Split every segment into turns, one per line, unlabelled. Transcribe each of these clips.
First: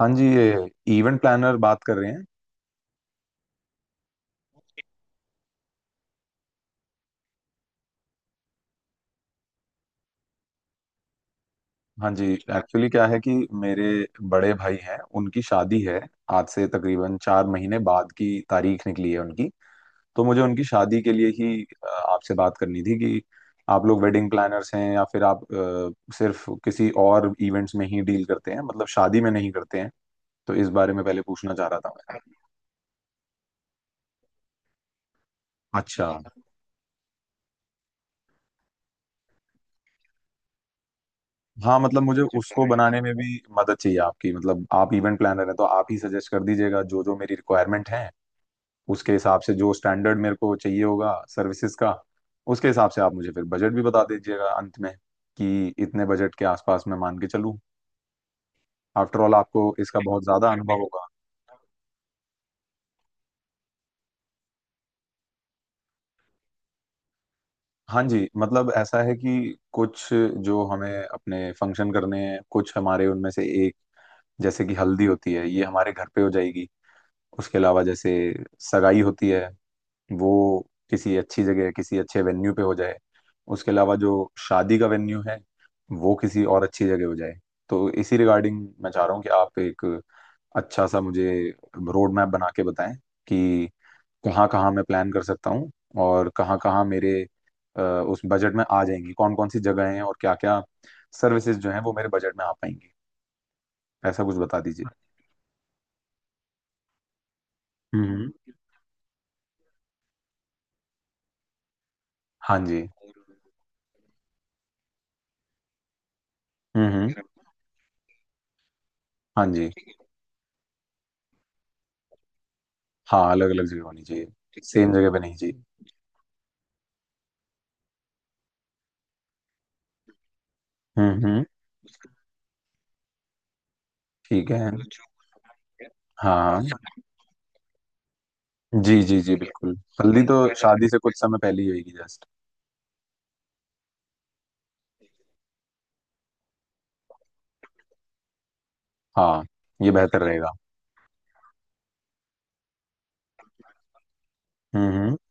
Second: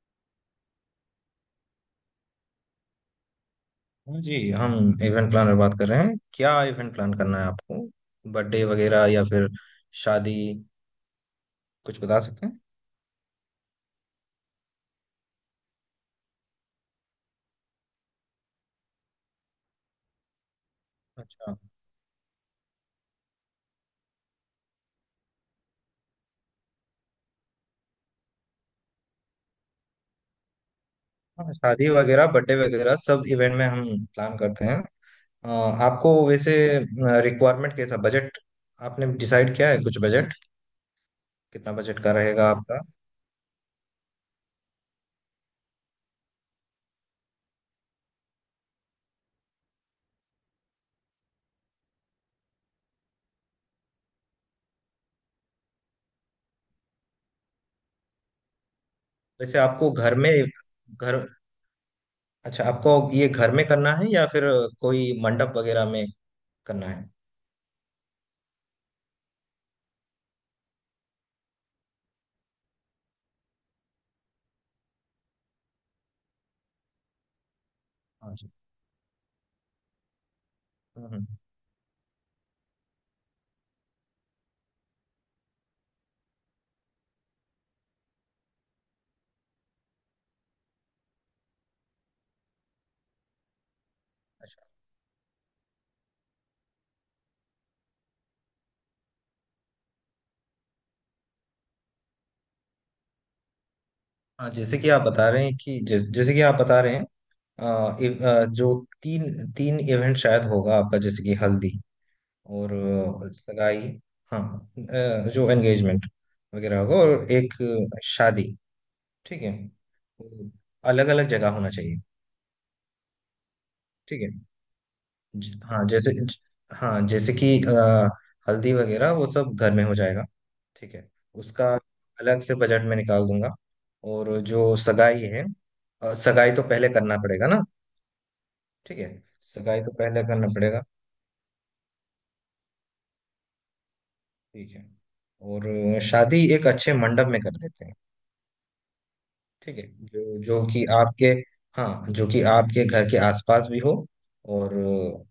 हाँ जी, ये इवेंट प्लानर बात कर रहे हैं।
हाँ जी, हम इवेंट प्लानर बात कर रहे हैं। क्या इवेंट प्लान करना है आपको? बर्थडे वगैरह या फिर शादी, कुछ
हाँ
बता
जी,
सकते हैं?
एक्चुअली क्या है कि मेरे बड़े भाई हैं, उनकी शादी है। आज से तकरीबन 4 महीने बाद की तारीख निकली है उनकी। तो मुझे उनकी शादी के लिए
अच्छा।
ही आपसे बात करनी थी कि आप लोग वेडिंग प्लानर्स हैं या फिर आप सिर्फ किसी और इवेंट्स में ही डील करते हैं, मतलब शादी में नहीं करते हैं। तो इस बारे में पहले
हाँ,
पूछना चाह रहा
शादी
था मैं।
वगैरह बर्थडे वगैरह सब इवेंट में हम प्लान करते हैं। अ,
अच्छा।
आपको वैसे रिक्वायरमेंट, कैसा बजट आपने डिसाइड किया है? कुछ बजट, कितना
हाँ,
बजट
मतलब
का
मुझे
रहेगा
उसको
आपका?
बनाने में भी मदद चाहिए आपकी। मतलब आप इवेंट प्लानर हैं, तो आप ही सजेस्ट कर दीजिएगा जो जो मेरी रिक्वायरमेंट है उसके हिसाब से, जो स्टैंडर्ड मेरे को चाहिए होगा सर्विसेज का, उसके हिसाब से आप मुझे फिर बजट भी बता दीजिएगा अंत में, कि इतने बजट के आसपास मैं मान के चलूं। आफ्टर ऑल
वैसे
आपको
आपको
इसका
घर
बहुत
में,
ज़्यादा अनुभव होगा।
घर, अच्छा आपको ये घर में करना है या फिर कोई मंडप वगैरह में करना है?
हाँ जी, मतलब ऐसा है कि कुछ जो हमें अपने फंक्शन करने हैं, कुछ हमारे उनमें से एक जैसे कि हल्दी होती है, ये हमारे घर पे हो जाएगी। उसके अलावा, जैसे
हाँ जी।
सगाई होती है, वो
हम्म,
किसी
हम्म।
अच्छी जगह, किसी अच्छे वेन्यू पे हो जाए। उसके अलावा जो शादी का वेन्यू है, वो किसी और अच्छी जगह हो जाए। तो इसी रिगार्डिंग मैं चाह रहा हूँ कि आप एक अच्छा सा मुझे रोड मैप बना के बताएं कि कहाँ कहाँ मैं प्लान कर सकता हूँ और कहाँ कहाँ मेरे उस बजट में आ जाएंगी, कौन कौन सी जगह हैं और क्या क्या सर्विसेज जो हैं वो मेरे बजट में आ पाएंगी। ऐसा कुछ
हाँ,
बता
जैसे
दीजिए।
कि आप बता रहे हैं कि जैसे कि आप बता रहे हैं
हम्म।
जो तीन तीन इवेंट शायद होगा आपका, जैसे कि हल्दी
हाँ
और
जी।
सगाई, हाँ, जो एंगेजमेंट वगैरह होगा,
हम्म।
और एक शादी। ठीक
हाँ
है।
जी।
अलग अलग जगह होना चाहिए।
हाँ, अलग अलग जगह होनी
ठीक है।
चाहिए, सेम जगह पे नहीं चाहिए।
हाँ जैसे हाँ जैसे कि हल्दी वगैरह वो सब घर में हो जाएगा। ठीक है।
हम्म।
उसका अलग से बजट में निकाल दूंगा, और
ठीक
जो
है, सोचो।
सगाई है, सगाई
हाँ
तो पहले करना पड़ेगा ना।
जी,
ठीक है।
जी जी, ठीक है, बिल्कुल।
सगाई तो
हल्दी
पहले
तो
करना
वैसा
पड़ेगा।
शादी से कुछ समय पहले ही होगी, जस्ट।
ठीक है। और शादी एक अच्छे मंडप में कर देते हैं।
हाँ,
ठीक है।
ये बेहतर
जो
रहेगा।
जो कि आपके, हाँ, जो कि आपके घर के आसपास भी हो, और
हम्म।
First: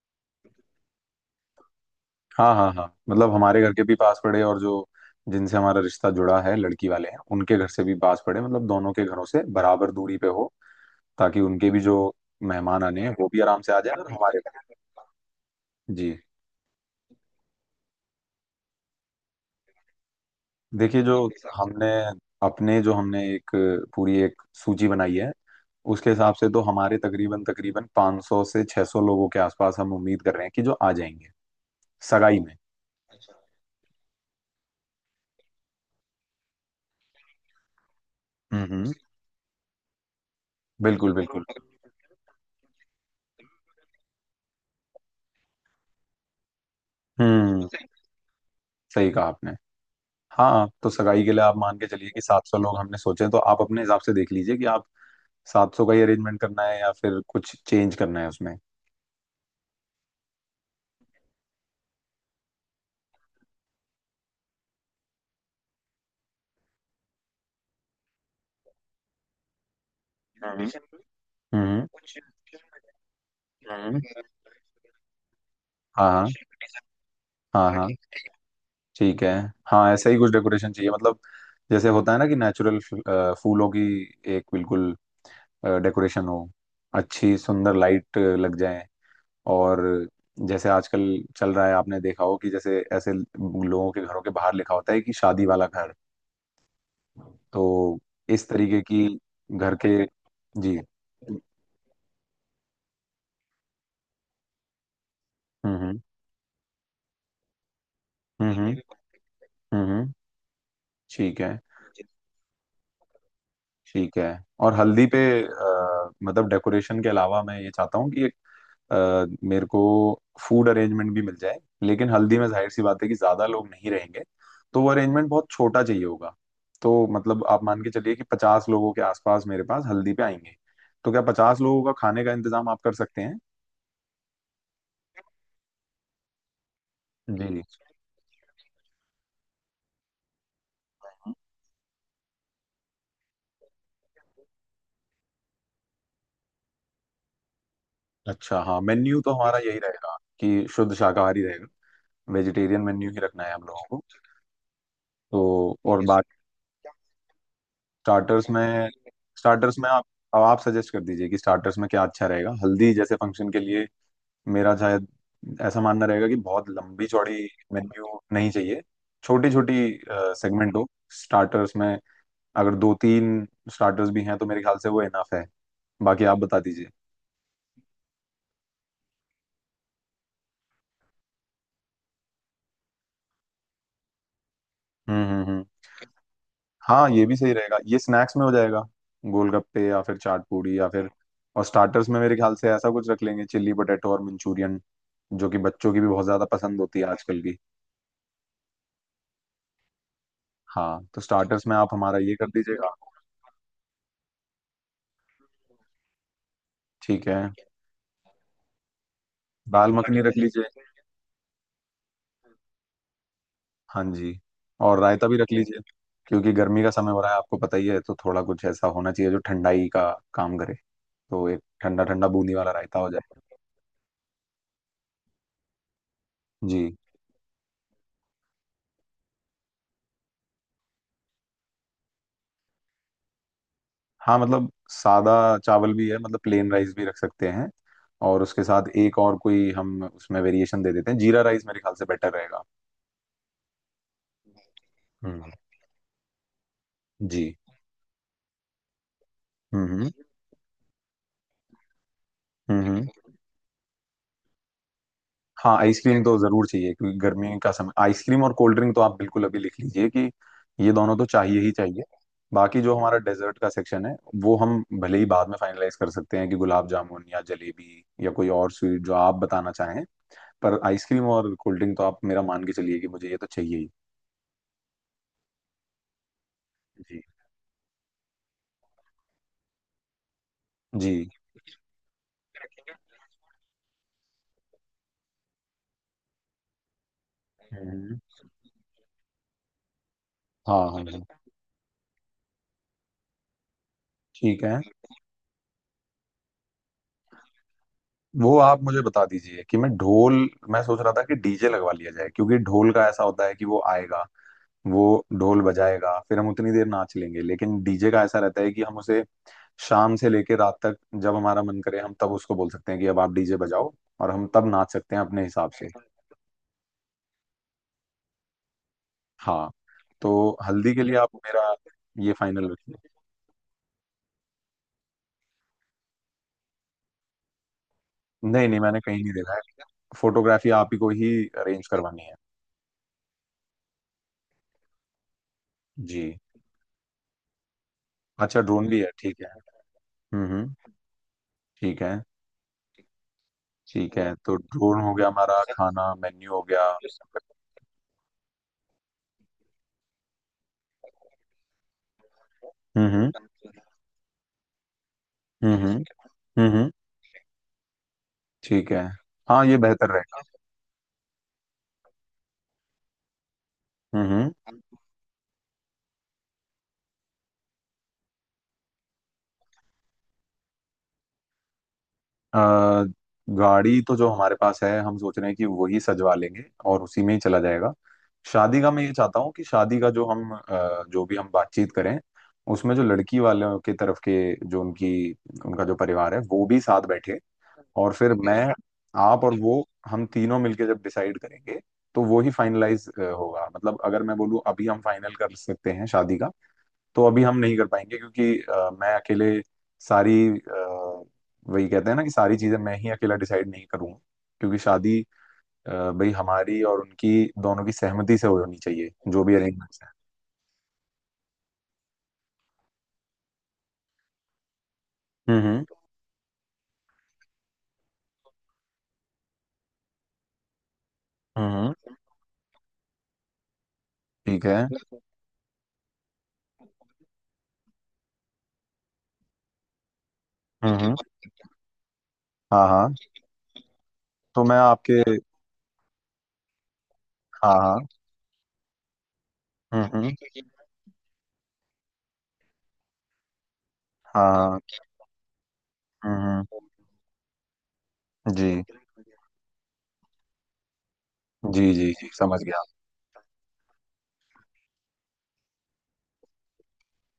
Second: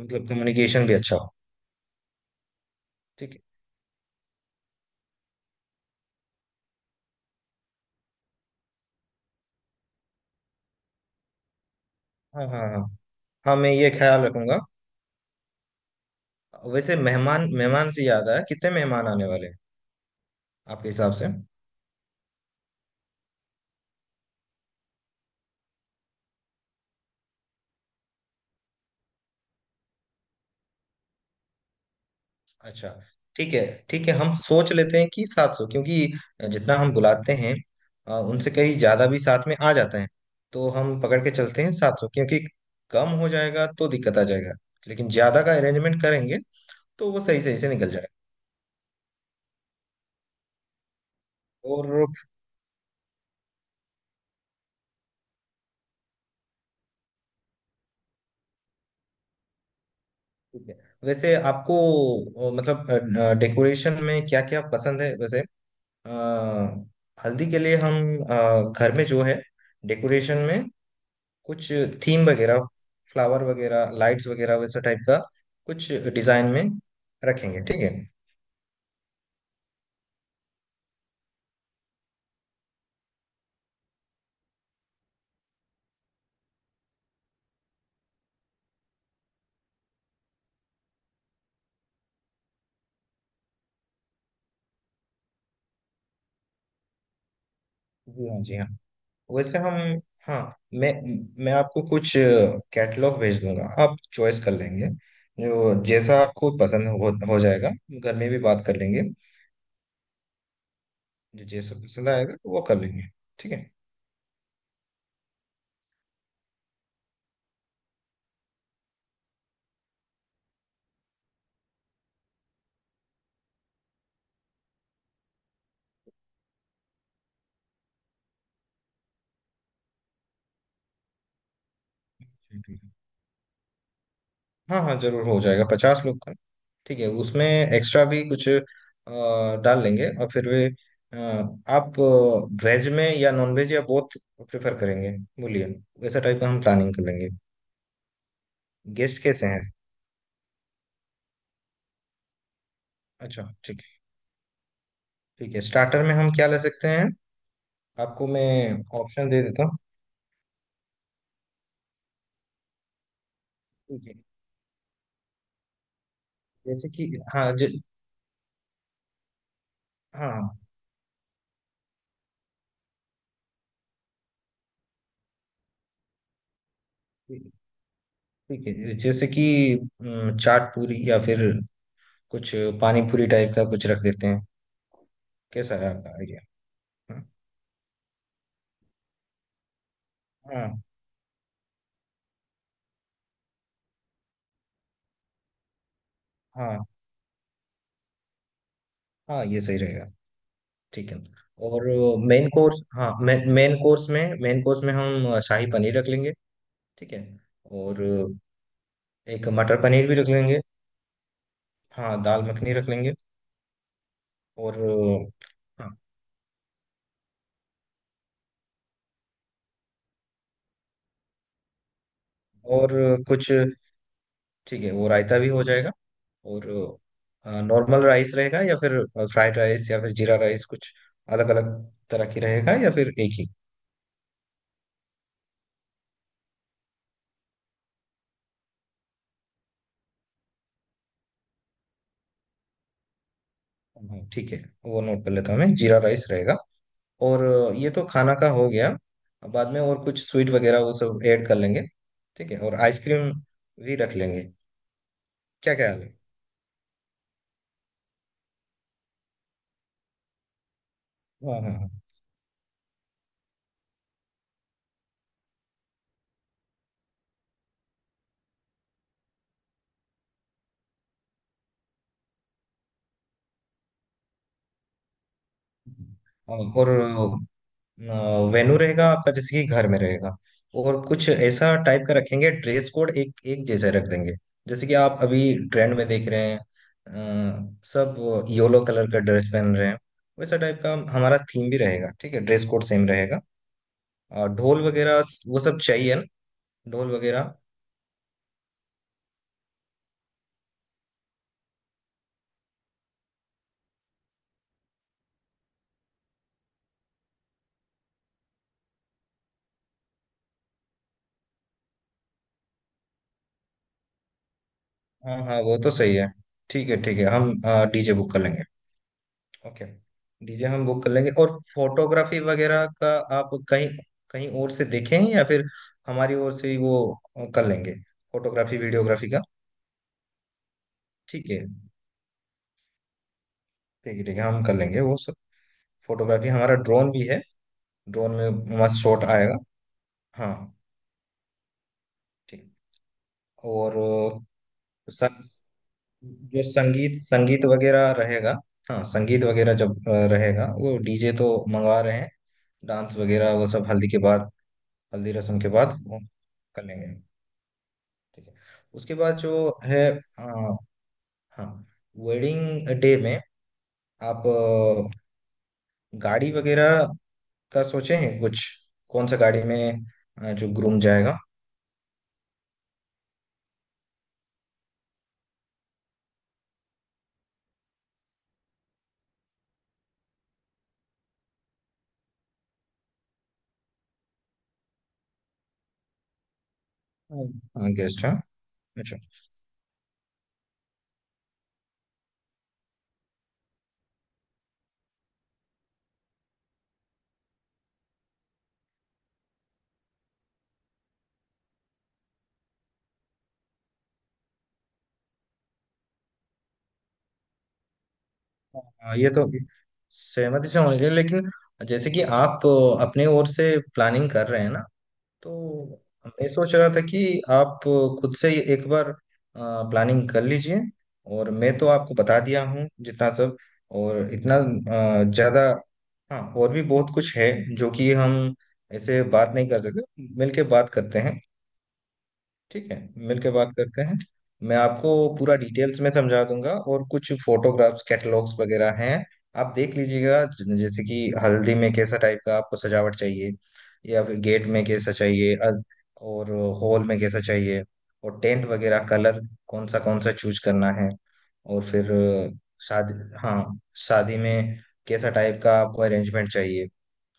मतलब कम्युनिकेशन भी अच्छा हो।
हाँ हाँ हाँ, मतलब
ठीक है।
हमारे घर के भी पास पड़े, और जो जिनसे हमारा रिश्ता जुड़ा है, लड़की वाले हैं उनके घर से भी पास पड़े, मतलब दोनों के घरों से बराबर दूरी पे हो, ताकि उनके भी जो
हाँ, हाँ,
मेहमान
हाँ।
आने हैं वो भी
हाँ,
आराम
मैं
से आ
ये
जाए और
ख्याल
हमारे।
रखूंगा।
जी।
वैसे मेहमान, मेहमान से याद आया, कितने मेहमान आने वाले हैं आपके
देखिए,
हिसाब
जो
से?
हमने अपने जो हमने एक पूरी एक सूची बनाई है उसके हिसाब से तो हमारे तकरीबन तकरीबन 500 से 600 लोगों के आसपास हम उम्मीद कर रहे हैं कि जो आ जाएंगे सगाई में।
अच्छा। ठीक है। ठीक है, हम सोच लेते हैं कि 700, क्योंकि जितना हम बुलाते हैं उनसे कहीं
हम्म।
ज्यादा भी साथ में आ जाते हैं। तो हम
बिल्कुल
पकड़ के
बिल्कुल।
चलते हैं 700, क्योंकि कम हो जाएगा तो दिक्कत आ जाएगा। लेकिन ज्यादा का अरेंजमेंट करेंगे तो वो सही सही
हम्म।
से निकल जाएगा।
सही कहा आपने। हाँ, तो सगाई के लिए आप मान के
और
चलिए कि 700 लोग हमने सोचे हैं, तो आप अपने हिसाब से देख लीजिए कि आप 700 का ही अरेंजमेंट करना है या फिर कुछ चेंज करना है उसमें।
ठीक है। वैसे आपको मतलब डेकोरेशन में क्या क्या पसंद है वैसे? अ, हल्दी के लिए हम घर में जो है डेकोरेशन
हम्म
में कुछ
हम्म
थीम वगैरह, फ्लावर वगैरह,
हम्म।
लाइट्स वगैरह, वैसा टाइप का कुछ
हाँ
डिजाइन में रखेंगे,
हाँ हाँ
ठीक
हाँ।
है।
ठीक है। हाँ, ऐसा ही कुछ डेकोरेशन चाहिए, मतलब जैसे होता है ना कि नेचुरल फूलों की एक बिल्कुल डेकोरेशन हो, अच्छी सुंदर लाइट लग जाए। और जैसे आजकल चल रहा है, आपने देखा हो कि जैसे ऐसे लोगों के घरों के बाहर लिखा होता है कि शादी वाला घर। तो
जी हाँ,
इस
जी हाँ।
तरीके की
वैसे
घर
हम,
के।
हाँ,
जी।
मैं
हम्म
मैं आपको कुछ कैटलॉग भेज दूंगा, आप चॉइस कर लेंगे, जो
हम्म।
जैसा आपको पसंद हो जाएगा। घर में भी बात
हम्म।
कर लेंगे।
हम्म। ठीक
जो
है।
जैसा पसंद आएगा वो कर लेंगे। ठीक है।
ठीक है। और हल्दी पे मतलब डेकोरेशन के अलावा मैं ये चाहता हूँ कि एक मेरे को फूड अरेंजमेंट भी मिल जाए। लेकिन हल्दी में जाहिर सी बात है कि ज्यादा लोग नहीं रहेंगे, तो वो अरेंजमेंट बहुत छोटा चाहिए होगा। तो मतलब आप मान के चलिए कि 50 लोगों के आसपास मेरे पास हल्दी पे आएंगे, तो क्या 50 लोगों का खाने का इंतजाम आप
ठीक
कर
है।
सकते हैं?
हाँ हाँ, जरूर हो जाएगा 50 लोग का। ठीक है, उसमें
जी।
एक्स्ट्रा भी कुछ डाल लेंगे। और फिर वे, अ, आप वेज में या नॉन वेज या बोथ प्रेफर करेंगे, बोलिए। वैसा टाइप का हम प्लानिंग कर लेंगे।
अच्छा, हाँ, मेन्यू
गेस्ट
तो
कैसे
हमारा
हैं?
यही रहेगा कि शुद्ध शाकाहारी रहेगा, वेजिटेरियन मेन्यू ही रखना
अच्छा,
है हम
ठीक
लोगों
है।
को। तो
ठीक है,
और
स्टार्टर में हम क्या ले सकते हैं? आपको मैं
स्टार्टर्स में,
ऑप्शन दे देता हूँ।
स्टार्टर्स में आप, अब आप सजेस्ट कर दीजिए कि स्टार्टर्स में क्या अच्छा रहेगा हल्दी जैसे फंक्शन के लिए।
ठीक है,
मेरा शायद ऐसा मानना रहेगा कि बहुत
जैसे
लंबी
कि,
चौड़ी
हाँ
मेन्यू नहीं चाहिए, छोटी छोटी
हाँ
सेगमेंट हो। स्टार्टर्स में अगर दो तीन स्टार्टर्स भी हैं तो मेरे ख्याल से वो इनफ है। बाकी आप बता दीजिए।
ठीक ठीक है, जैसे कि चाट पूरी या फिर कुछ पानी पूरी टाइप का कुछ रख देते हैं,
हम्म।
कैसा है आपका आइडिया?
हाँ,
हाँ।
ये भी सही रहेगा, ये स्नैक्स में हो जाएगा, गोलगप्पे या फिर चाट
हाँ।
पूड़ी या फिर। और स्टार्टर्स में मेरे ख्याल से ऐसा कुछ रख लेंगे, चिल्ली पोटैटो और मंचूरियन, जो कि बच्चों की भी बहुत ज्यादा
हाँ
पसंद होती है आजकल की।
हाँ, ये सही रहेगा।
हाँ,
ठीक है।
तो स्टार्टर्स में
और
आप हमारा ये कर
मेन कोर्स,
दीजिएगा।
हाँ, मेन कोर्स में, मेन कोर्स में हम शाही पनीर रख लेंगे। ठीक है।
ठीक है।
और एक मटर
दाल
पनीर
मखनी
भी रख
रख
लेंगे।
लीजिए।
हाँ, दाल मखनी रख लेंगे।
हाँ जी।
और
और रायता भी रख लीजिए,
हाँ।
क्योंकि गर्मी का समय हो रहा है, आपको पता ही है, तो थोड़ा कुछ ऐसा होना चाहिए जो ठंडाई का काम करे। तो एक ठंडा ठंडा बूंदी वाला
और
रायता हो जाए।
कुछ, ठीक है, वो रायता भी हो जाएगा। और
जी।
नॉर्मल राइस रहेगा या फिर फ्राइड राइस या फिर जीरा राइस, कुछ अलग अलग तरह की रहेगा या फिर एक ही?
हाँ, मतलब सादा चावल भी है, मतलब प्लेन राइस भी रख सकते हैं। और उसके साथ एक और कोई हम उसमें वेरिएशन दे देते हैं, जीरा राइस मेरे ख्याल से बेटर रहेगा।
हाँ, ठीक है। वो नोट कर
हम्म।
लेता हूँ मैं, जीरा राइस रहेगा।
जी।
और ये तो खाना का हो गया। अब बाद में और
हम्म।
कुछ स्वीट वगैरह वो सब ऐड कर लेंगे। ठीक है, और
हम्म हम्म।
आइसक्रीम भी रख लेंगे, क्या
हाँ,
ख्याल है?
आइसक्रीम तो जरूर चाहिए, क्योंकि गर्मी का समय, आइसक्रीम और कोल्ड ड्रिंक तो आप बिल्कुल अभी लिख लीजिए कि ये दोनों तो चाहिए
हाँ,
ही
हाँ, हाँ।
चाहिए। बाकी जो हमारा डेजर्ट का सेक्शन है वो हम भले ही बाद में फाइनलाइज कर सकते हैं कि गुलाब जामुन या जलेबी या कोई और स्वीट जो आप बताना चाहें। पर आइसक्रीम और कोल्ड ड्रिंक तो आप मेरा मान के चलिए कि मुझे ये तो चाहिए ही।
हाँ, और
जी,
वेन्यू रहेगा आपका जैसे कि घर में रहेगा, और
जी।
कुछ ऐसा टाइप का रखेंगे, ड्रेस कोड एक एक जैसा रख देंगे। जैसे कि आप अभी ट्रेंड में देख रहे हैं, सब
हुँ।
येलो कलर का ड्रेस पहन रहे हैं। वैसा टाइप
हाँ,
का
हाँ, हाँ।
हमारा थीम भी रहेगा, ठीक है, ड्रेस कोड सेम रहेगा। और
ठीक है।
ढोल वगैरह वो सब चाहिए ना, ढोल वगैरह?
वो आप मुझे बता दीजिए कि मैं ढोल, मैं सोच रहा था कि डीजे लगवा लिया जाए, क्योंकि ढोल का ऐसा होता है कि वो आएगा, वो ढोल बजाएगा, फिर हम उतनी देर नाच लेंगे। लेकिन डीजे का ऐसा रहता है कि हम उसे शाम से लेके रात तक जब हमारा मन करे हम तब उसको बोल सकते हैं कि अब आप डीजे बजाओ, और हम तब नाच सकते हैं
हाँ
अपने
हाँ,
हिसाब
वो
से।
तो सही है। ठीक है, ठीक है, हम डीजे बुक कर लेंगे।
हाँ,
ओके।
तो
डीजे हम
हल्दी के
बुक कर
लिए आप
लेंगे, और
मेरा ये
फोटोग्राफी
फाइनल
वगैरह
रखिए।
का आप कहीं, कहीं और से देखें या फिर हमारी ओर से ही वो कर लेंगे,
नहीं,
फोटोग्राफी
नहीं, मैंने कहीं
वीडियोग्राफी
नहीं
का।
देखा है। फ़ोटोग्राफ़ी आप ही को ही
ठीक है।
अरेंज करवानी है।
ठीक है, ठीक है, हम कर लेंगे वो सब।
जी।
फोटोग्राफी, हमारा ड्रोन भी है, ड्रोन
अच्छा,
में
ड्रोन भी
मस्त
है,
शॉट
ठीक है।
आएगा। हाँ।
हम्म। ठीक है।
ठीक। और
ठीक है, तो ड्रोन
अ,
हो गया,
सा-
हमारा खाना मेन्यू
जो
हो गया।
संगीत, संगीत वगैरह रहेगा। हाँ, संगीत वगैरह जब रहेगा, वो डीजे तो मंगवा रहे हैं, डांस
हम्म
वगैरह वो सब हल्दी के बाद, हल्दी रस्म के
हम्म।
बाद वो
हम्म।
कर लेंगे, ठीक है।
ठीक है।
उसके बाद जो
हाँ, ये
है
बेहतर रहेगा।
अ, हाँ, वेडिंग डे में आप
हम्म।
गाड़ी वगैरह का सोचे हैं कुछ? कौन सा गाड़ी में जो ग्रूम जाएगा?
अ, गाड़ी तो जो हमारे पास है हम सोच रहे हैं कि वही सजवा लेंगे, और उसी में ही चला जाएगा। शादी का मैं ये चाहता हूँ कि शादी का जो हम जो भी हम बातचीत करें उसमें जो लड़की वालों की तरफ के, जो उनकी, उनका जो परिवार है वो भी साथ बैठे,
हाँ, गेस्ट, हाँ
और
guest,
फिर
हाँ?
मैं,
अच्छा।
आप और वो, हम तीनों मिलके जब डिसाइड करेंगे तो वो ही फाइनलाइज होगा। मतलब अगर मैं बोलूँ अभी हम फाइनल कर सकते हैं शादी का, तो अभी हम नहीं कर पाएंगे, क्योंकि मैं अकेले सारी वही कहते हैं ना कि सारी चीजें मैं ही अकेला डिसाइड नहीं करूंगा, क्योंकि शादी अ, भाई, हमारी और उनकी दोनों की सहमति से होनी चाहिए
हाँ, ये तो
जो भी अरेंजमेंट्स हैं।
सहमति से होनी चाहिए, लेकिन जैसे कि आप अपने ओर से प्लानिंग कर रहे हैं ना, तो
हम्म
मैं सोच रहा था कि आप खुद से ही एक बार प्लानिंग कर लीजिए, और मैं तो
हम्म।
आपको बता दिया हूँ जितना सब, और इतना
ठीक है।
ज्यादा। हाँ, और भी बहुत कुछ है जो कि हम ऐसे बात नहीं कर सकते, मिलके बात करते
हम्म।
हैं।
हाँ
ठीक है।
हाँ।
मिलकर बात करते हैं।
तो मैं
मैं आपको
आपके।
पूरा डिटेल्स में समझा दूंगा, और कुछ
हाँ हाँ।
फोटोग्राफ्स कैटलॉग्स वगैरह हैं, आप देख
हम्म।
लीजिएगा, जैसे कि हल्दी में कैसा टाइप का आपको सजावट चाहिए, या फिर
हाँ
गेट
हाँ।
में कैसा चाहिए और
हम्म।
हॉल में कैसा चाहिए, और टेंट
जी,
वगैरह कलर कौन सा चूज करना है। और
जी, जी,
फिर
जी, समझ गया।
शादी, हाँ, शादी में कैसा टाइप का आपको अरेंजमेंट चाहिए,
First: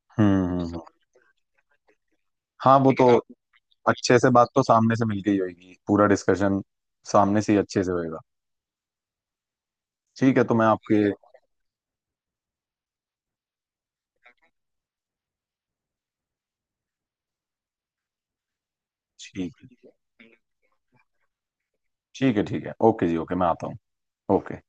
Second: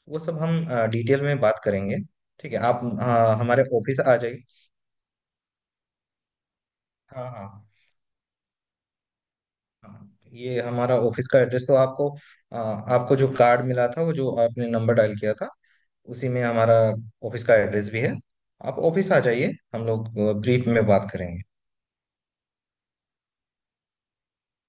वो
हुँ,
सब हम
हुँ, हुँ।
डिटेल में बात करेंगे। ठीक है,
हाँ,
आप
वो ठीक है तो ना?
हमारे ऑफिस आ
अच्छे से
जाइए।
बात तो सामने से मिलके ही होएगी। पूरा डिस्कशन
हाँ
सामने से ही
हाँ।
अच्छे से होएगा।
हाँ,
ठीक है, तो
ये
मैं ठीक आपके
हमारा
है।
ऑफिस का एड्रेस तो आपको, आपको जो कार्ड मिला था, वो जो आपने नंबर डायल किया था, उसी में हमारा ऑफिस का एड्रेस भी है। आप ऑफिस आ जाइए,
ठीक
हम
है,
लोग ब्रीफ में बात करेंगे।
ठीक है, ठीक है। ओके जी, ओके, मैं आता हूँ। ओके।